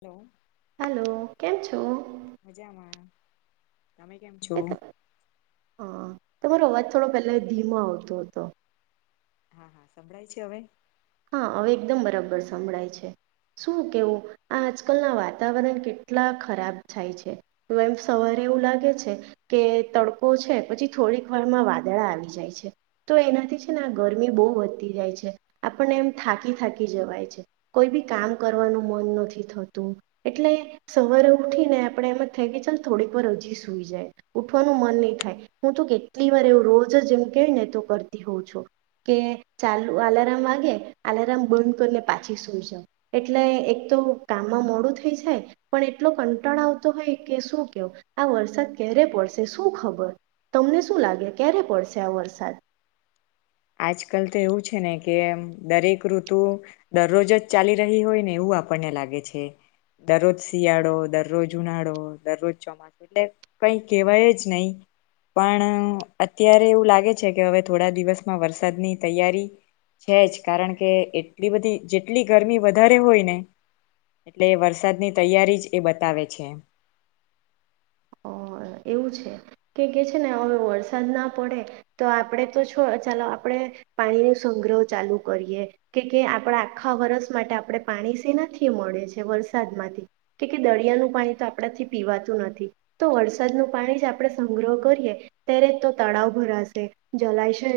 Hello. Hello કેમ છો? મજામાં તમે કેમ છો? એ ત- અ, તમારો અવાજ થોડો પેલે ધીમો આવતો હતો. હા હા સંભળાય છે હવે. હા હવે એકદમ બરાબર સંભળાય છે. શું કેવું આ આજકાલના વાતાવરણ કેટલા ખરાબ થાય છે. તો એમ સવારે એવું લાગે છે, કે તડકો છે પછી થોડીક વારમાં વાદળા આવી જાય છે, તો એનાથી છે ને આ ગરમી બહુ વધતી જાય છે. આપણને એમ થાકી-થાકી જવાય છે કોઈ બી કામ કરવાનું મન નથી થતું એટલે સવારે ઉઠીને આપણે એમાં થઈ કે ચાલ થોડીક વાર હજી સુઈ જાય ઉઠવાનું મન નહી થાય. હું તો કેટલી વાર એવું રોજ જ એમ કે ને તો કરતી હોઉં છું કે ચાલુ આલારામ વાગ વાગે આલારમ બંધ કરીને પાછી સુઈ જાવ એટલે એક તો કામમાં મોડું થઈ જાય પણ એટલો કંટાળો આવતો હોય કે શું કેવુ આ વરસાદ ક્યારે પડશે શું ખબર તમને શું લાગે ક્યારે પડશે આ વરસાદ. આજકાલ તો એવું છે ને કેમ એમ દરેક ઋતુ દરરોજ જ ચાલી રહી હોય ને એવું આપણને લાગે છે. દરરોજ શિયાળો, દરરોજ ઉનાળો, દરરોજ ચોમાસો અને કંઈ કેવાયજ નહિ પણ અત્યારે એવુ લાગે છે કે હવે થોડા દિવસ માં વરસાદની તૈયારી છે જ કારણ કે એટલી બધી જેટલી ગરમી બધારે હોય ને એટલે એ વરસાદની ત્યારી જ એ બતાવે છે. એવું છે કે કે છે ને હવે વરસાદ ના પડે તો આપણે તો છો ચાલો આપણે પાણી ન સંગ્રહ ચાલુ કરીએ કે કે આપણા આખા વર્ષ માટે આપણે પાણી સેના થી મળે છે વરસાદ માંથી કે દરિયાનું પાણી તો આપણાથી પીવાતું નથી તો વરસા વરસાદનું પાણી જે આપણે સંગ્રહ કરીએ ત્યારે તો તળાવ ભરાશે જલાશય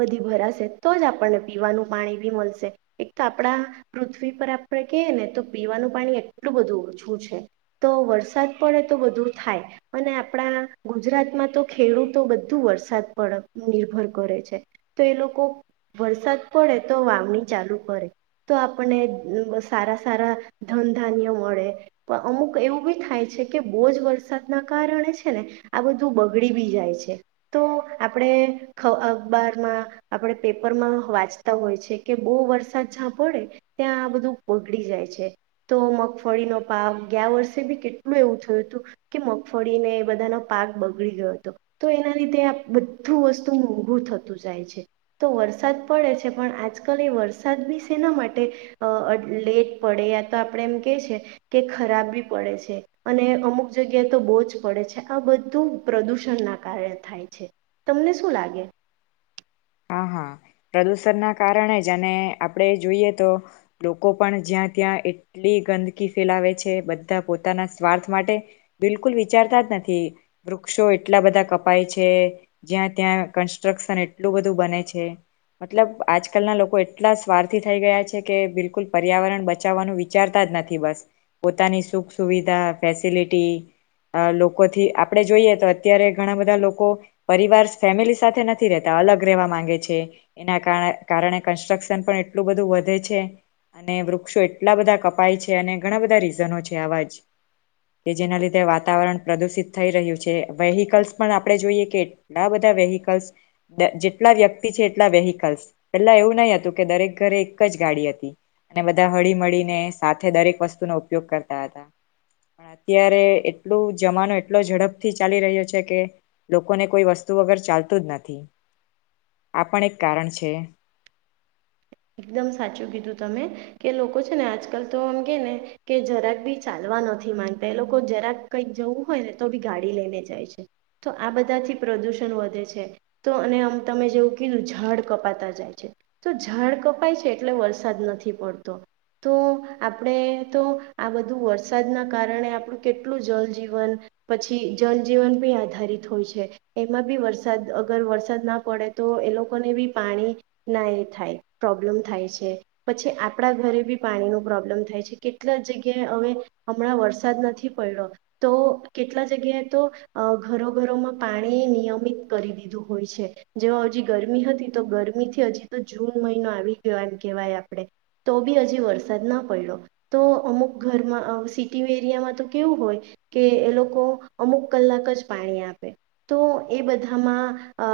બધી ભરાશે તો જ આપણને પીવાનું પાણી બી મળશે એક તો આપણા પૃથ્વી પર આપણે કહી ને તો પીવાનું પાણી એટલું બધું ઓછું છે તો વરસાદ પડે તો બધું થાય અને આપણા ગુજરાતમાં તો ખેડૂતો બધું વરસાદ પડે નિર્ભર કરે છે તો એ લોકો વરસાદ પડે તો વાવણી ચાલુ કરે તો આપણને સારા સારા ધનધાન્ય મળે અમુક એવું બી થાય છે કે બહુજ વરસા વરસાદના કારણે છે ને આ બધું બગડી બી જાય છે. તો આપણે ખ અખબારમાં આપણે પેપરમાં વાંચતા હોય છે, કે બહુ વરસાદ જ્યાં પડે ત્યાં આ બધું બગડી જાય છે. તો મગફળીનો ભાવ ગ્યા વર્ષે બી કેટલું એવું થયું હતું. કે મગફળીને એ બધાનો પાક બગડી ગયો હતો તો, એના લીધે આ બધું વસ્તુ મોંઘું થતું જાય છે તો વરસાદ પડે છે. પણ આજકાલ એ વરસાદ બી શેના માટે અ લેટ પડે યા તો આપણે એમ કે છે કે ખરાબ બી પડે છે. અને અમુક જગ્યા તો બહુ જ પડે છે. આ બધું પ્રદુષણ ના કારણે થાય છે તમને શું લાગે? હા-હા પ્રદુષણના કારણે જ અને આપણેે જોઈએ તો લોકો પણ જ્યાં ત્યાં એટલી ગંદકી ફેલાવે છે. બધા પોતાના સ્વાર્થ માટે બિલકુલ વિચારતા જ નથી. વૃક્ષો એટલા બધા કપાય છે. જ્યાં ત્યાં કન્સ્ટ્રક્શન એ એટલું બધું બને છે મતલબ આજકાલના લોકો એટલા સ્વાર્થી થઈ ગયા છે કે બિલકુલ પર્યાવરણ બચાવવાનું વિચારતા જ નથી બસ પોતાની સુખ, સુવિધા, ફેસિલિટી લોકોથી આપણે જોઈએ તો અત્યારે ઘણા બધા લોકો પરિવારસ ફેમિલી સાથે નથી રહેત અલગ રહેવા માંગે છે એના કાર કારણે કન્સ્ટ્રક્શન પણ એટલું બધું વધે છે અને વૃક્ષો એટલા બધા કપાય છે અને ઘણા બધા રીઝનો છે આવા જ કે જેના લીધે વાતાવરણ પ્રદુષિત થઈ રહ્યું છે વેહિકલ્સ પણ આપણે જોઈએ કે ધણા બધા વેહિકલ્સ દ જેટલા વ્યક્તિ છે એટલા વેહિકલ્સ પેલા એવું નહિ હતું કે દરેક ઘરે એક જ ગાડી હતી અને બધા હળી મળળીને સાથે દરેક વસ્તુનો ઉપયોગ કરતા હતા પણ અત્યારે એટલો જમાનો એટલો ઝડપથી ચાલી રહ્યો છે કે લોકોને કોઈ વસ્તુ વગર ચાલતું જ નથી. આ પણ એક કારણ છે. એકદમ સાચું કીધું તમે, કે લોકો છે ને આજકાલ તો આમ કે ને કે જરાક બી ચાલવા નથી માનતા એ લોકો જરાક કઈક જવું હોય ને તો બી ગાડી લઈને જાય છે. તો આ બધાથી પ્રદુષણ વધે છે તો અને આમ તમે જેવું કીધું ઝાડ કપાતા જાય છે તો ઝાડ કપાય છે એટલે વરસાદ નથી પડતો તો આપણે તો આ બધું વરસાદના કારણે આપણું કેટલું જલજીવન પછી જનજીવન બી આધારિત હોય છે. એમાં બી વરસાદ અગર વરસાદ ના પડે તો એ લોકોને બી પાણી ના એ થાય. પ્રોબ્લેમ થાય છે. પછી આપણા ઘરે બી પાણીનો પ્રોબ્લેમ થાય છે કેટલા જગ્યાએ હવે હમણાં વરસાદ નથી પડ્યો તો કેટલા જગ્યાએ તો અ ઘરો ઘરોમાં પાણી નિયમિત કરી દીધું હોય છે જેવ હજી ગરમી હતી તો ગરમીથી હજી તો જૂન મહિનો આવી ગયો એમ કહેવાય આપણે તો બી હજી વરસાદ ના પડ્યો તો અમુક ઘરમાં અ સિટી એરિયામાં તો કેવું હોય કે એ લોકો અમુક કલાક જ પાણી આપે તો એ બધામાં અ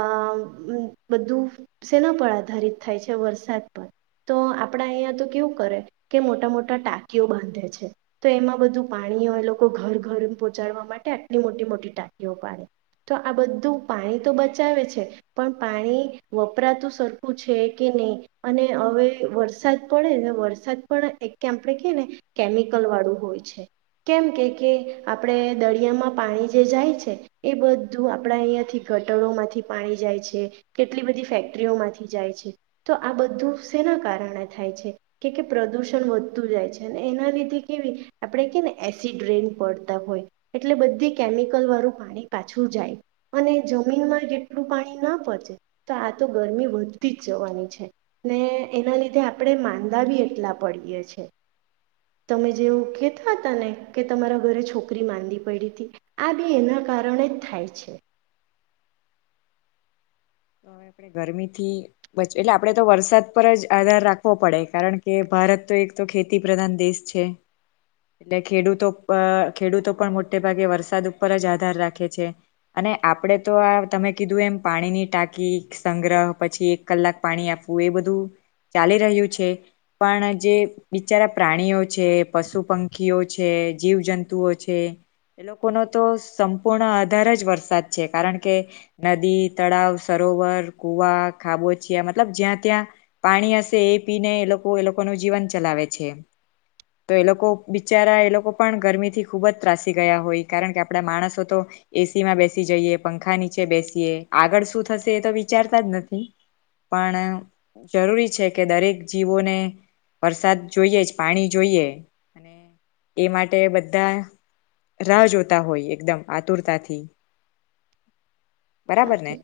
બધું સેના પર આધારિત. થાય છે વરસાદ પર તો આપણા અહીંયા તો કેવું કરે કે મોટા મોટા ટાંકીઓ બાંધે છે તો એમાં બધું પાણી હોય લોકો ઘર ઘરે પહોંચાડવા માટે આટલી મોટી-મોટી ટાંકીઓ પાડે તો આ બધું પાણી તો બચાવે છે પણ પાણી વપરાતું સરખું છે કે નહીં અને હવે વરસાદ પડે ને વરસાદ પણ એક કે આપણે ક ને કેમિકલ વાળું હોય છે કેમ કે કે આપણે દરિયામાં પાણી જે જાય છે એ બધું આપણા અહીંયાથી ગટરોમાંથી પાણી જાય છે કેટલી બધી ફેક્ટરીઓમાંથી જાય છે. તો આ બધું શેના કારણે થાય છે કે કે પ્રદૂષણ વધતું જાય છે અને એના લીધે કેવી આપણે કે ને એસિડ રેન પડતા હોય એટલે બધી કેમિકલ વાળું પાણી પાછું જાય અને જમીનમાં જેટલું પાણી ના પોંચે તો આ તો ગરમી વધતી જ જવાની. છે ને એના લીધે આપણે માંદા બી એટલા પડીએ છે. તમે જેવું કેહેતા હતા ને કે તમારા ઘરે છોકરી માંદી પૈડી તી આ બી એના કારણે જ થાય છે. ગરમીથી એટલે આપડે તો વરસાદ પર જ આધાર રાખવો પડે કારણ કે ભારત તો એક તો ખેતી પ્રધાન દેશ છે એટલે ખેડૂતો પ ખેડૂતો પણ મોટે ભાગે વરસાદ ઉપર જ આધાર રાખે છે અને આપણેે તો આ તમે કીધું એમ પાણીની ટાંકી કી સંગ્રહ પછી એક કલાક પાણી આપવું એ બધું ચાલી રહ્યું છે પણ જે બિચારા પ્રાણીઓ છે પશુ, પંખીઓ છે, જીવજંતુઓ છે એ લોકોનો તો સંપૂર્ણ આધાર જ વરસાદ છે કારણ કે નદી તળાવ સરોવર, કુવા, ખાબોચિયા મતલબ જ્યાં ત્યાં પાણી હશે એ પીને એ લોકો એ લોકોનું જીવન ચલાવે છે તો એ લોકો બિચારા એ લોકો પણ ગરમીથી ખુબ જ ત્રાસી ગયા હોય કારણ કે આપડા માણસો તો એસીમાં બેસી જઈએ પંખા નીચે બેસીએ આગળ શું થ થશે એ તો વિચારતા જ નથી પણ જરૂરી છે કે દરેક જીવોને વરસાદ જોઈએ જ પાણી જોઈએ એ માટે બધા રાહ જોતા હોય એકદમ આતુરતાથી. બરાબર સાચું ને.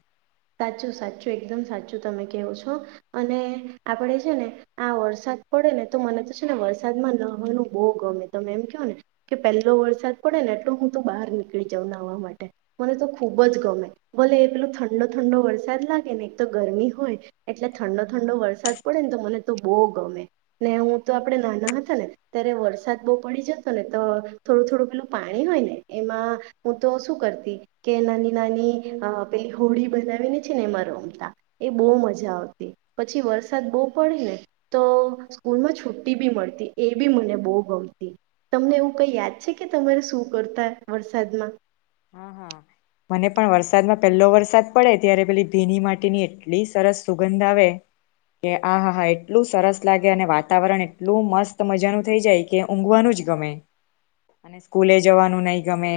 સાચું સાચું એકદમ સાચું તમે કેહો છો અને આપડે છે ને આ વરસાદ પડે ને તો મને તો છે ને વરસાદમાં નાહવાનું બહુ ગમે તમે એમ કયો ને કે પહેલો વરસાદ પડે ને એટલો હું તો બહાર નીકળી જાવ નાહવા માટે મને તો ખૂબ જ ગમે. ભલે એ પેલું ઠંડો ઠંડો વરસાદ લાગે ને એક તો ગરમી હોય એટલે ઠંડો-ઠંડો વરસાદ પડે ને તો મને તો બહુ ગમે ને હું તો આપડે નાના હતા ને ત્યારે વરસાદ બહુ પડી જતો ને તો થોડું થોડું પેલું પાણી હોય ને એમાં હું તો શું કરતી કે નાની-નાની અ પેલી હોડી બનાવીને છે ને એમાં રમતા એ બહુ મજા આવતી પછી વરસાદ બહુ પડે ને તો સ્કૂલમાં છુટ્ટી બી મળતી એ બી મને બહુ ગમતી તમને એવું કઈ યાદ છે કે તમારે શું કરતા વરસાદમાં. હા હા મને પણ વરસાદમાં પહેલો વરસાદ પડે ત્યારે પેલી ભીની માટીની એટલી સરસ સુગંધ આવે કે આ હા એટલું સરસ લાગે અને વાતાવરણ એટલું મસ્ત મજાનું થઈ જાય કે ઊંઘવાનું જ ગમે અને સ્કૂલે જવાનું નહિ ગમે.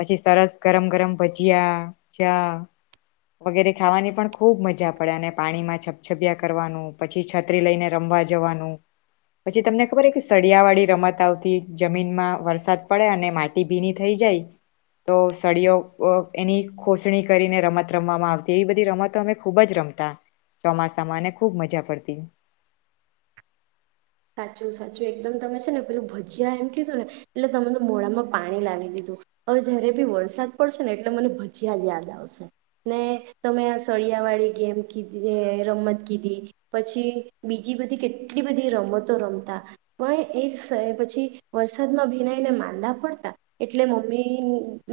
પછી સરસ ગરમ ગરમ ભજીયા ચા વગેરે ખાવાની પણ ખૂબ મજા પડે અને પાણીમાં છપછપિયા કરવાનું પછી છત્રી લઈને રમવા જવાનું પછી તમને ખબર કે સળિયાવાળી રમત આવતી જમીનમાં વરસાદ પડે અને માટી ભીની થઈ જાય તો સળીઓ અ એની ખોસણી કરીને રમત રમવામાં આવતી એવી બધી રમતો અમે ખૂબ જ રમતા ચોમાસામાં અને ખૂબ મજા પડતી. સાચું-સાચું એકદમ તમે છે ને પેલું ભજીયા એમ કીધું ને એટલે તમે તો મોડામાં પાણી લાવી દીધું હવે જયારે બી વરસાદ પડશે ને એટલે મને ભજીયા જ યાદ આવશે ને તમે આ સળિયા વાળી ગેમ કીધી એ રમત કીધી પછી બીજી બધી કેટલી બધી રમત રમતો રમતા વાંહે એ પછી વરસાદમાં ભીનાઈને માંદા પડતા એટલે મમ્મી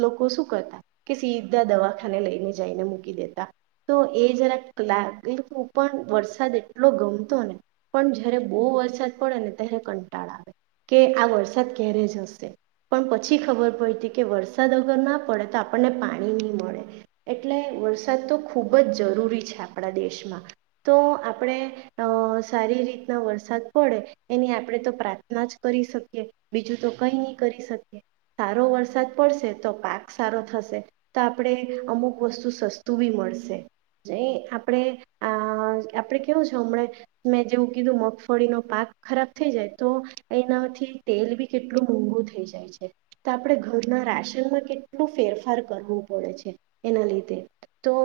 લોકો શું કરતા કે સીધા દવાખાને લઈને જઈને મૂકી દેતા તો એ જરા લાગી ઉપર પણ વરસાદ એટલો ગમતો ને પણ જયારે બો વરસાદ પડે ને ત્યારે કંટાળ આવે કે આ વરસાદ ક્યારે જ હશે પણ પછી ખબર પડી તી કે વરસાદ અગર ના પડે તો આપણને પાણી ની મળે એટલે વરસાદ તો ખૂબ જ જરૂરી છે આપણા દેશમાં તો આપણે અ સારી રીતના વરસાદ પડે એની આપણે તો પ્રાર્થના જ કરી શકીએ બીજું તો કઈ નહી કરી શકીએ સારો વરસાદ પડશે તો પાક સારો થશે તો આપણે અમુક વસ્તુ સસ્તું બી મળશે જે આપણે આ આપણે કેવું છે હમણાં મેં જેવું કીધું મગફળીનો પાક ખરાબ થઈ જાય તો એનાથી તેલ બી કેટલું મોંઘું થઈ જાય છે તો આપણે ઘરના રાશનમાં કેટલું ફેરફાર કરવું પડે છે એના લીધે તો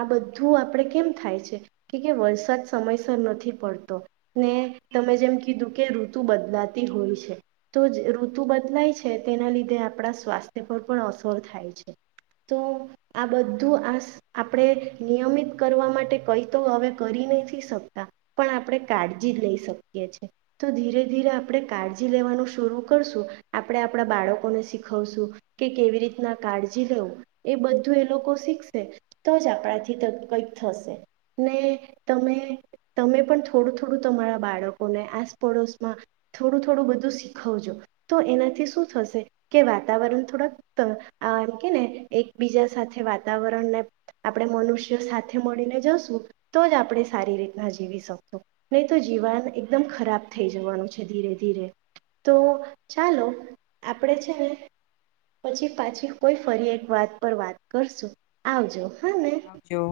આ બધું આપણે કેમ થાય છે કે વરસાદ સમયસર નથી પડતો ને તમે જેમ કીધું કે ઋતુ બદલાતી હોય છે તો ઋતુ બદલાય છે તેના લીધે આપણા સ્વાસ્થ્ય પર પણ અસર થાય છે તો આ બધું આ આપણે નિયમિત કરવા માટે કઈ તો હવે કરી નથી શકતા પણ આપણે કાળજી જ લઈ શક શકીયે છે. તો ધીરે-ધીરે આપણે કાળજી લેવાનું શરૂ કરશું આપણે આપણા બાળકોને શીખવશું કે કેવી રીતના કાળજી લેવો એ બધું એ લોકો શીખશે તો જ આપણાથી કંઈક થશે ને તમે તમે પણ થોડું-થોડું તમારા બાળકો બાળકોને આસ પડોશમાં થોડું-થોડું બધું શીખવજો તો એનાથી શું થશે કે વાતાવરણ થોડક એમ કે ને એકબીજા સાથે વાતાવરણને આપણે મનુષ્યો સાથે મળીને જશું તો જ આપણે સારી રીતના જીવી શકશું નહી તો જીવાન એકદમ ખરાબ થઈ જવાનું છે ધીરે ધીરે તો ચાલો આપણે છે ને પછી પાછી કોઈ ફરી એક વાત પર વાત કરશું આવજો. હા ને હ જો.